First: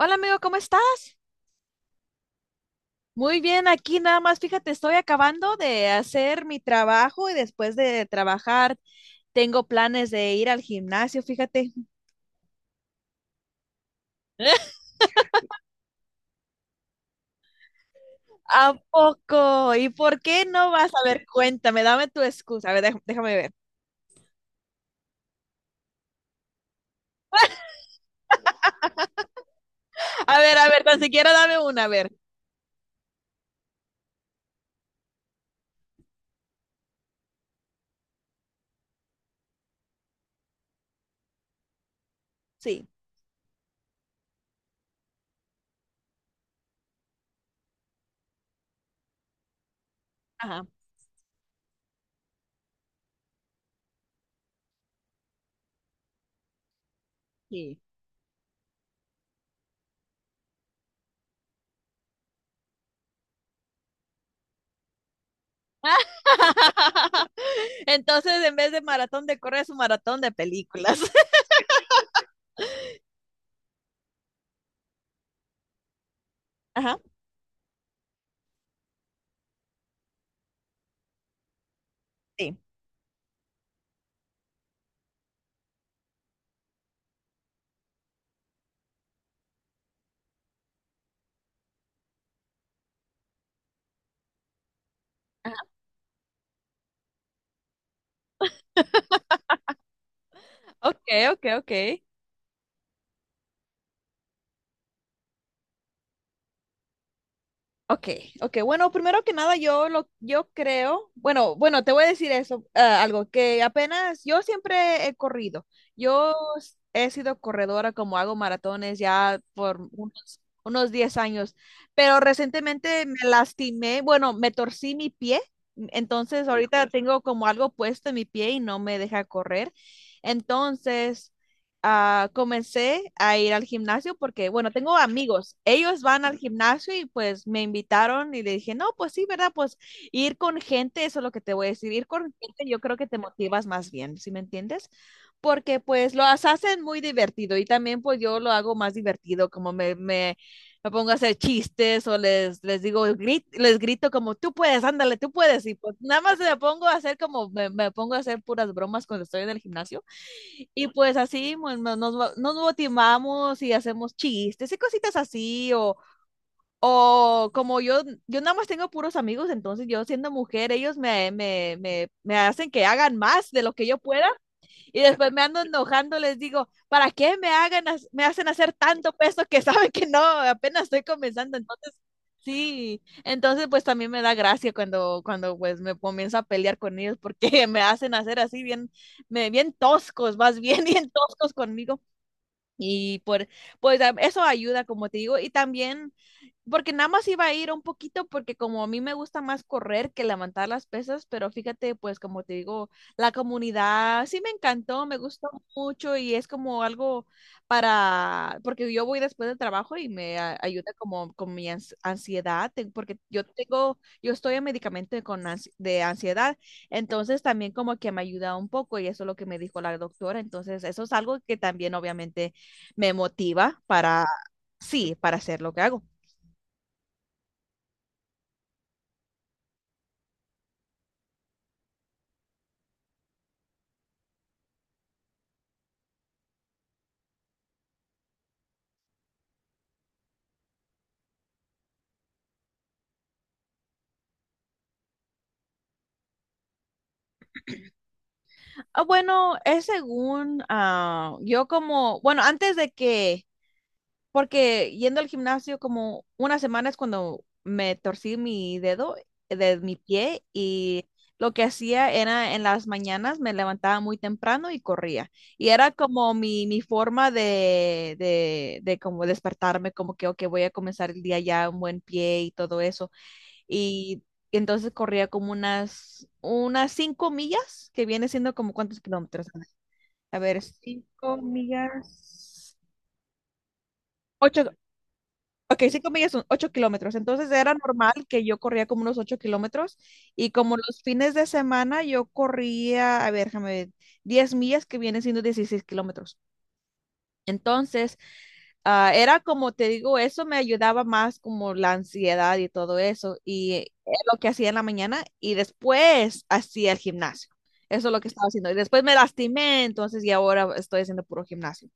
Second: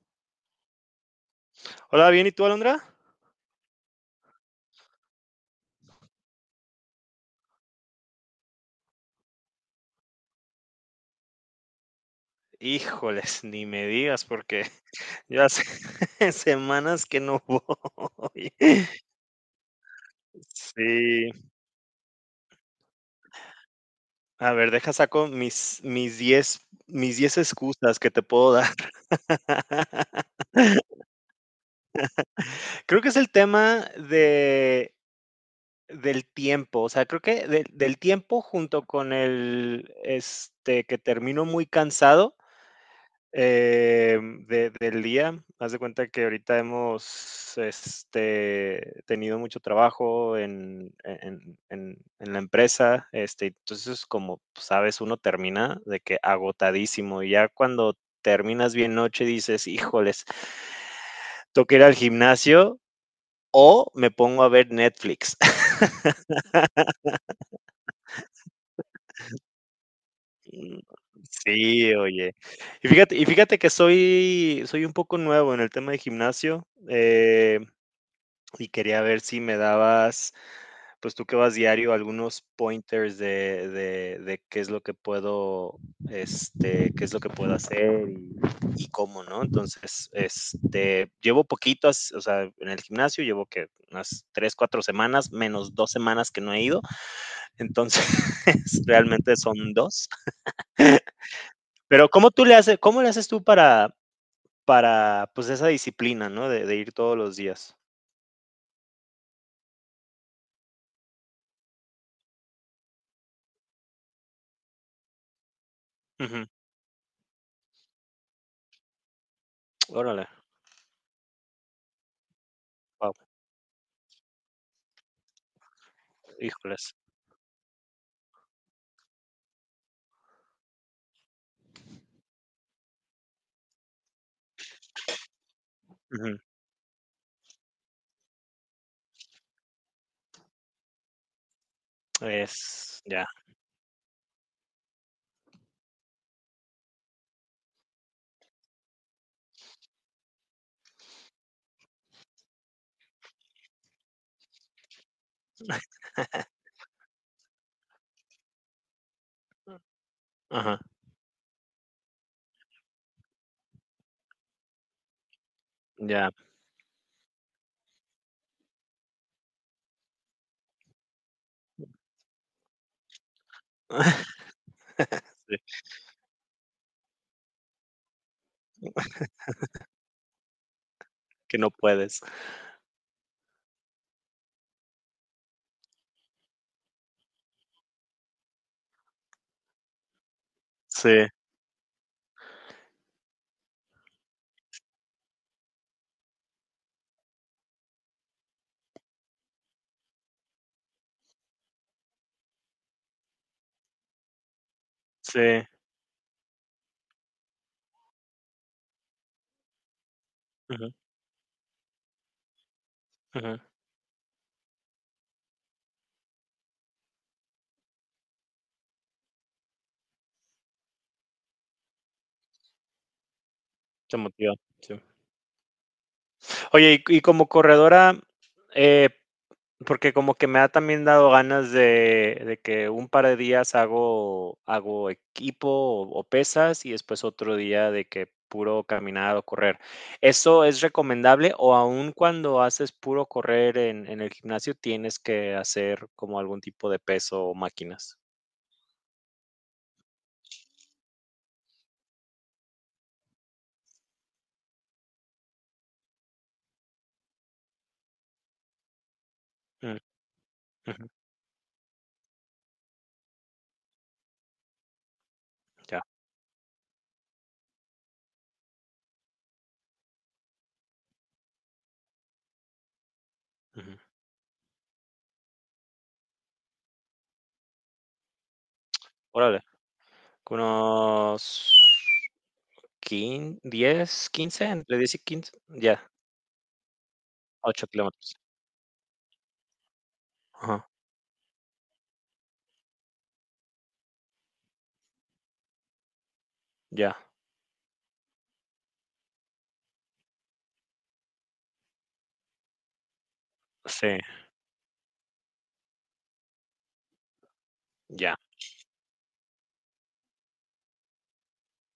Hola amigo, ¿cómo estás? Hola, bien, ¿y tú, Alondra? Muy bien, aquí nada más, fíjate, estoy acabando de hacer mi trabajo y después de trabajar tengo planes de ir al gimnasio, fíjate. Híjoles, ni me digas porque yo hace semanas que no voy. ¿A poco? ¿Y por qué no vas? A ver, Sí, cuéntame, dame tu excusa. A ver, déjame, déjame ver. a ver, deja saco mis 10 excusas que te puedo dar. A ver, a ver, tan siquiera dame una, a ver. Creo que es el tema de del tiempo, o sea, creo que del tiempo junto con el, este, que termino muy cansado. Sí, Eh, Del día, haz de cuenta que ahorita hemos este, tenido mucho trabajo ajá, en la empresa, este, entonces como sabes, uno termina de que agotadísimo y ya sí. cuando terminas bien noche dices, híjoles, toca ir al gimnasio o me pongo a ver Netflix. Entonces, en vez de maratón de correr, es un maratón de Mm. películas. Sí, oye. Y fíjate que soy un poco nuevo en el tema de gimnasio. Ajá, Y quería ver si me dabas, pues tú que vas diario, algunos sí. pointers de qué es lo que puedo, este, qué es lo que puedo hacer y cómo, ¿no? Entonces, este, llevo poquitos o sea, en el gimnasio llevo que unas 3, 4 semanas, Ajá. menos 2 semanas que no he ido, entonces realmente son 2. Ok, ok, ok. Pero ¿cómo tú le haces, cómo le haces tú para, pues esa disciplina, ¿no? De ir todos los días. Ok, ok. Bueno, primero que nada, yo creo, bueno, bueno, te voy a decir eso, algo que apenas, yo siempre he corrido. Ujú. He sido corredora, como hago maratones ya por Órale, unos 10 años, pero recientemente wow, me lastimé, bueno, me torcí mi pie, entonces ahorita, híjole, híjoles. tengo como algo puesto en mi pie y no me deja correr. Entonces, comencé a ir al gimnasio porque, bueno, tengo amigos, ellos van al gimnasio y pues me invitaron y le dije, no, pues sí, ¿verdad? Pues ir con gente, eso es lo que te voy a decir, ir con gente yo creo Es que te ya. motivas más bien, ¿sí me entiendes? Porque pues lo hacen muy divertido y también pues yo lo hago más divertido, como me pongo a hacer chistes o les digo, les grito como, tú puedes, ándale, tú puedes, y pues nada más me pongo a hacer como, me pongo a hacer puras bromas cuando estoy en el gimnasio. Ajá, Y pues así nos motivamos y hacemos chistes y cositas así, o, ya. o como yo nada más tengo puros amigos, entonces yo siendo mujer, ellos me hacen que hagan más de lo que yo pueda y después me Sí, ando enojando, les digo, ¿para qué me hagan, me hacen hacer tanto peso que saben que no, apenas estoy comenzando? que no Entonces, puedes. sí, entonces pues también me da gracia cuando pues me comienzo a pelear con ellos porque me hacen hacer así bien, bien toscos, más bien bien Sí, toscos conmigo. Y por, pues eso ayuda, como te digo, y también, porque nada más iba a ir un poquito, porque como a mí me gusta más correr que levantar las pesas, pero fíjate, pues como te digo, la comunidad sí me encantó, me gustó sí. mucho y es como algo para, porque yo voy después del trabajo y me ayuda Ujú, como con mi ansiedad, porque ujú, yo estoy en medicamento con de ansiedad. Entonces también como que me ayuda un poco y eso es lo que me dijo la doctora. Entonces eso es algo que también obviamente me motiva te para, motiva, sí. sí, para hacer lo que hago. Oye, y como corredora, eh, porque como que me ha también dado ganas de que un par de días hago equipo o pesas, y después otro día de que puro caminar o correr, ¿eso es recomendable o aún cuando haces puro correr en el gimnasio tienes que hacer como algún tipo de peso o máquinas? Ah, bueno, es según yo como, bueno, antes de que, porque yendo al gimnasio como una semana es cuando me torcí mi dedo de mi Mm. pie y lo que hacía era en las mañanas me levantaba muy temprano y corría. Y era Ya, como mi forma de como despertarme, como que, ok, voy a comenzar el día ya un buen pie y todo eso. ujú. Y entonces corría como unas 5 millas, que viene siendo como cuántos kilómetros. Órale, A con ver, cinco unos millas, quin 10 15 ocho, entre 10 y 15, ok, ya. 5 millas son 8 kilómetros. Entonces era 8 normal kilómetros. que yo corría como unos 8 kilómetros y como Ajá, los fines de semana yo corría, a ver, déjame ver, 10 millas, que viene siendo 16 kilómetros. ya, Entonces, era como te digo, eso me ayudaba más como la ansiedad y todo eso. Y sí, lo que hacía en la mañana y después hacía el gimnasio. Eso es lo que ya. estaba haciendo. Y después me lastimé, entonces y ahora estoy haciendo puro gimnasio.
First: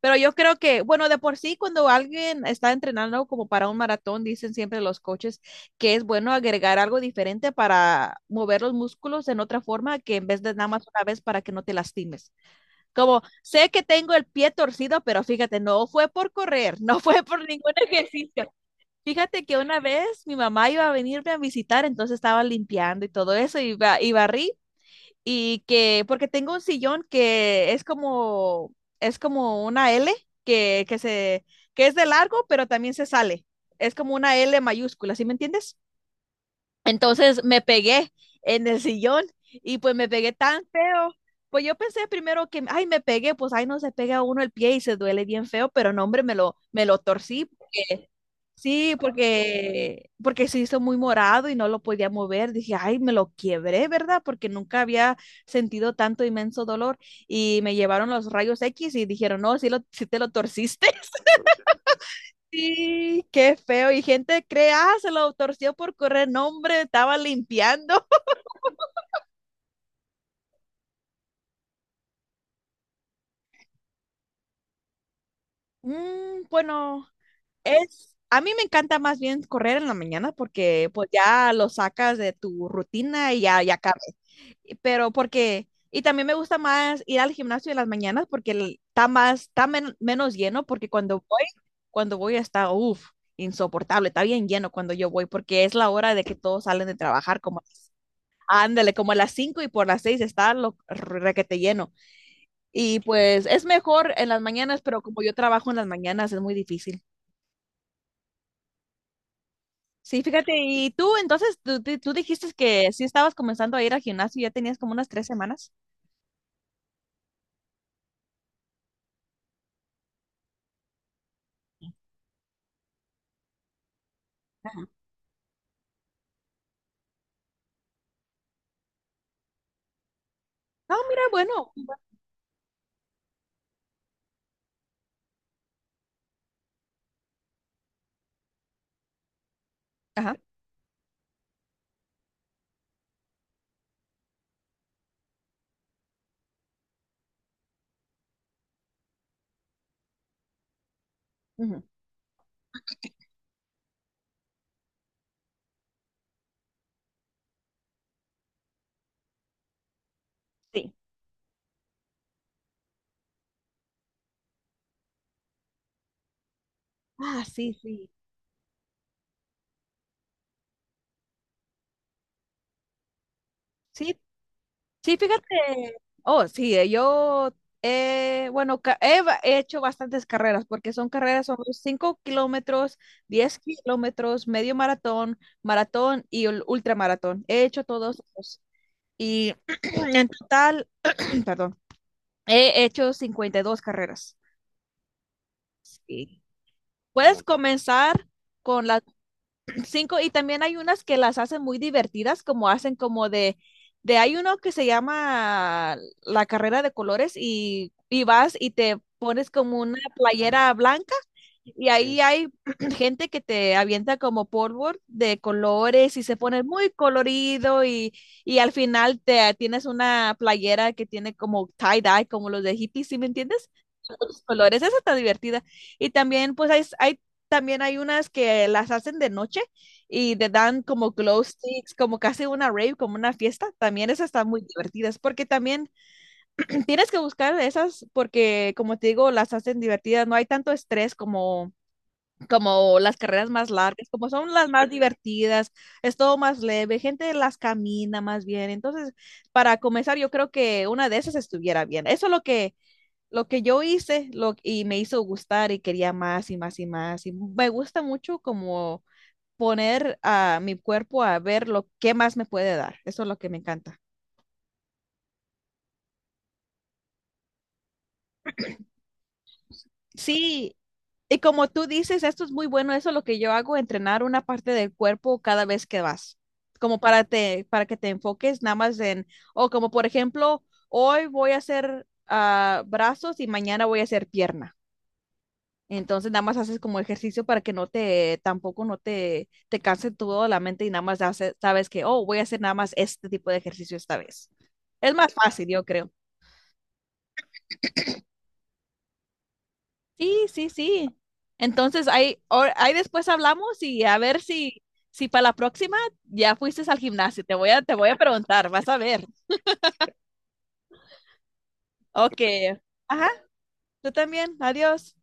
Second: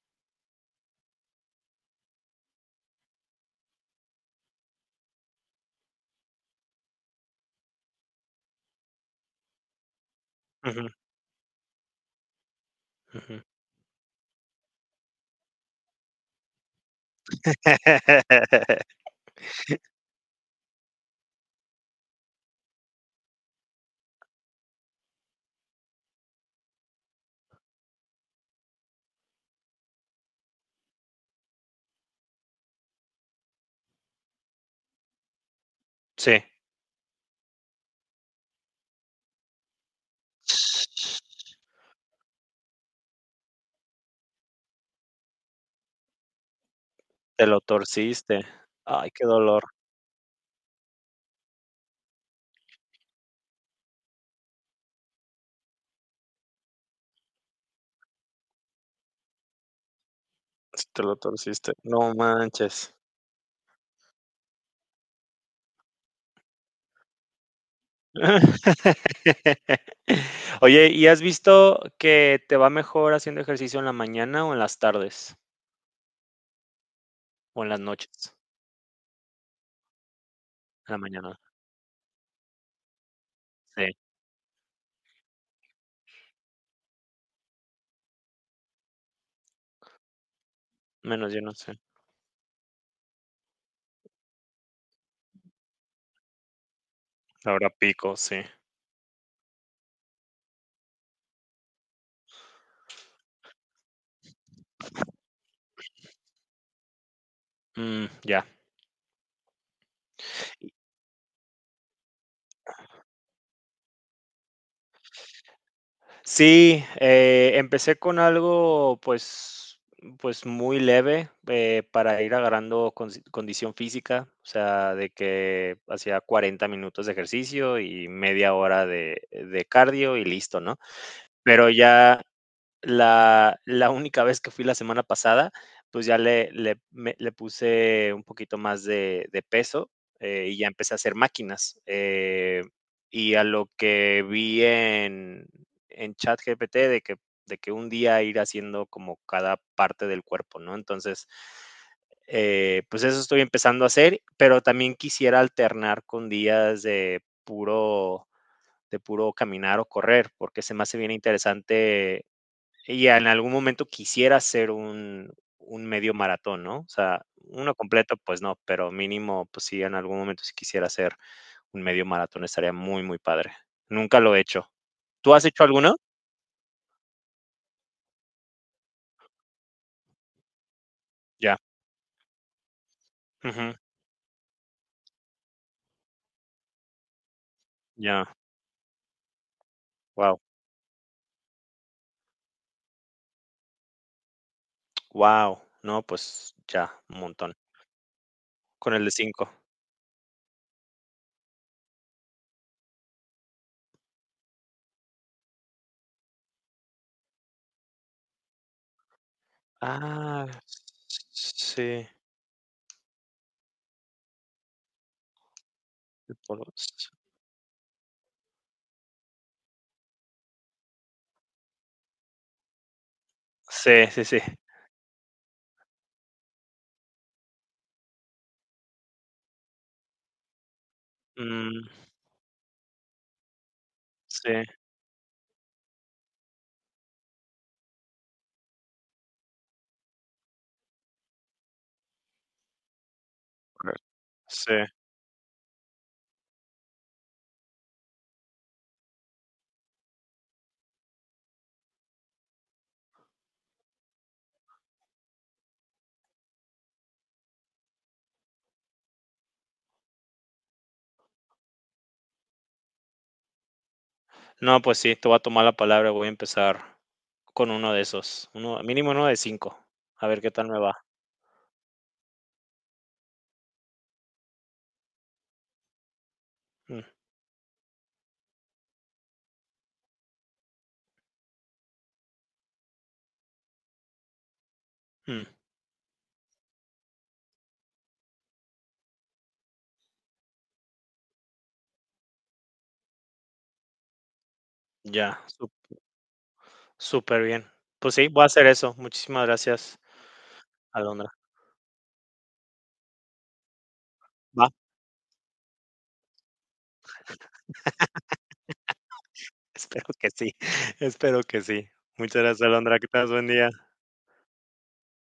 Pero yo creo que, bueno, de por sí, cuando alguien está entrenando como para un maratón, dicen siempre los coaches que es bueno agregar algo diferente para mover los músculos en otra forma que en vez de nada más Ujú, una vez para que no te lastimes. Como, ujú. sé que tengo el pie torcido, pero fíjate, no fue por correr, no fue por ningún ejercicio. Fíjate que una vez mi mamá iba a venirme a visitar, entonces estaba limpiando y todo eso, y barrí, y que, porque tengo un sillón que es como una L, que, que se, que es de largo, pero también se sale. Es como una L mayúscula, ¿sí me entiendes? Sí. Entonces me pegué en el sillón y pues me pegué tan feo. Pues yo pensé primero que, ay, me pegué, pues ay, no se pega uno el pie y se duele bien feo, pero no, hombre, me lo torcí Te lo porque, torciste. sí, Ay, qué dolor. porque se hizo muy morado y no lo podía mover. Dije, ay, me lo quiebré, ¿verdad? Porque nunca había sentido tanto inmenso dolor y me llevaron los rayos X y dijeron, no, sí, sí te lo Sí, torciste. te lo torciste. No manches. Sí, qué feo. Y gente cree, ah, se lo torció por correr. No, hombre, estaba limpiando. Oye, ¿y has visto que te va mejor haciendo ejercicio en la mañana o en las tardes? Mm, bueno, O en las noches. a mí me encanta más bien correr en la mañana porque En la pues mañana. ya lo sacas de tu rutina y ya Sí. cabe. Pero porque, y también me gusta más ir al gimnasio en las mañanas porque está menos lleno porque cuando Menos yo voy, no sé. cuando voy está, uff, insoportable, está bien lleno cuando yo voy porque es la hora de que todos salen de trabajar como, Ahora pico, sí. ándale, como a las 5 y por las 6 está lo requete lleno. Y pues es mejor en las mañanas, pero como yo trabajo en las mañanas es muy difícil. Mm, ya. Sí, fíjate, y tú entonces, tú dijiste que sí estabas comenzando a ir al gimnasio, ya tenías como unas 3 semanas. Sí, empecé con algo, pues pues muy leve, para ir agarrando consi condición física, o Ajá. sea, de que hacía 40 minutos de ejercicio y media hora de cardio y listo, ¿no? Ah, mira, Pero bueno. ya. La única vez que fui la semana pasada, pues, ya le puse un poquito más de peso, Ajá. Y ya empecé a hacer máquinas, y a lo que vi en ChatGPT de que un día ir haciendo como cada parte del cuerpo, ¿no? Entonces, ujú, pues, eso estoy empezando a hacer, pero también quisiera alternar con días de puro caminar o correr, porque se me Sí. hace bien interesante y en algún momento quisiera hacer un medio maratón, ¿no? O sea, Ah, uno sí, sí. completo, pues no, pero mínimo, pues sí, en algún momento si quisiera hacer un medio maratón estaría muy, muy padre. Nunca Sí, lo he hecho. sí, ¿Tú has fíjate. hecho alguno? Oh, sí, bueno, he hecho bastantes carreras, porque son carreras, son Ya. 5 kilómetros, diez Ujú. kilómetros, medio maratón, maratón y ultramaratón. He hecho todos Ya. esos. Y en Wow. total, perdón, he hecho 52 carreras. Wow. No, Sí. pues ya, un Puedes montón. comenzar con Con las el de 5. cinco y también hay unas que las hacen muy divertidas, como hacen como de hay uno que se llama la carrera de colores y vas y te pones como una Ah, playera blanca y sí. ahí hay gente que te avienta como polvo de colores y se El pone polo- muy colorido y al final te tienes una playera que tiene como tie-dye, como los de hippies, ¿sí me entiendes? Sí, sí, sí. Los colores, esa está divertida. Y también pues hay unas que las hacen de noche y te dan como glow Mm, sticks, como casi una rave, como una fiesta. También esas están sí. muy divertidas porque también tienes que buscar esas porque, como te digo, las hacen divertidas. No hay tanto estrés como las carreras más Correcto. largas, como son las Sí. más divertidas, es todo más leve, gente las camina más bien. Entonces, para comenzar, yo creo que una de esas estuviera bien. Eso es lo que yo hice y me hizo gustar y quería más y más y más. Y me gusta mucho como poner a mi cuerpo a ver lo que más me puede dar. Eso es lo que me encanta. No, pues sí, te voy a tomar la palabra. Voy a empezar con uno de esos. Uno, mínimo uno de 5. A ver qué tal Sí, me va. Y como tú dices, esto es muy bueno, eso es lo que yo hago, entrenar una parte del cuerpo cada vez que vas, como Mm, para que te enfoques nada más en, o como por ejemplo, hoy voy a hacer brazos y mañana voy a hacer pierna. mm, Entonces nada más haces como ejercicio para que tampoco no te canse todo la mente y nada más sabes que, oh, voy a hacer nada más este tipo de ejercicio esta vez. Es más ya, fácil, yo creo. súper bien. Pues sí, voy a hacer eso. Muchísimas gracias, Sí, sí, sí. Alondra. Entonces, ahí después hablamos y a ver Va, si, si para la próxima ya fuiste al gimnasio. Te voy a preguntar, vas a ver. espero que sí. Espero que sí. Ok. Muchas gracias, Alondra. Que Ajá, tengas buen día. tú también. Adiós.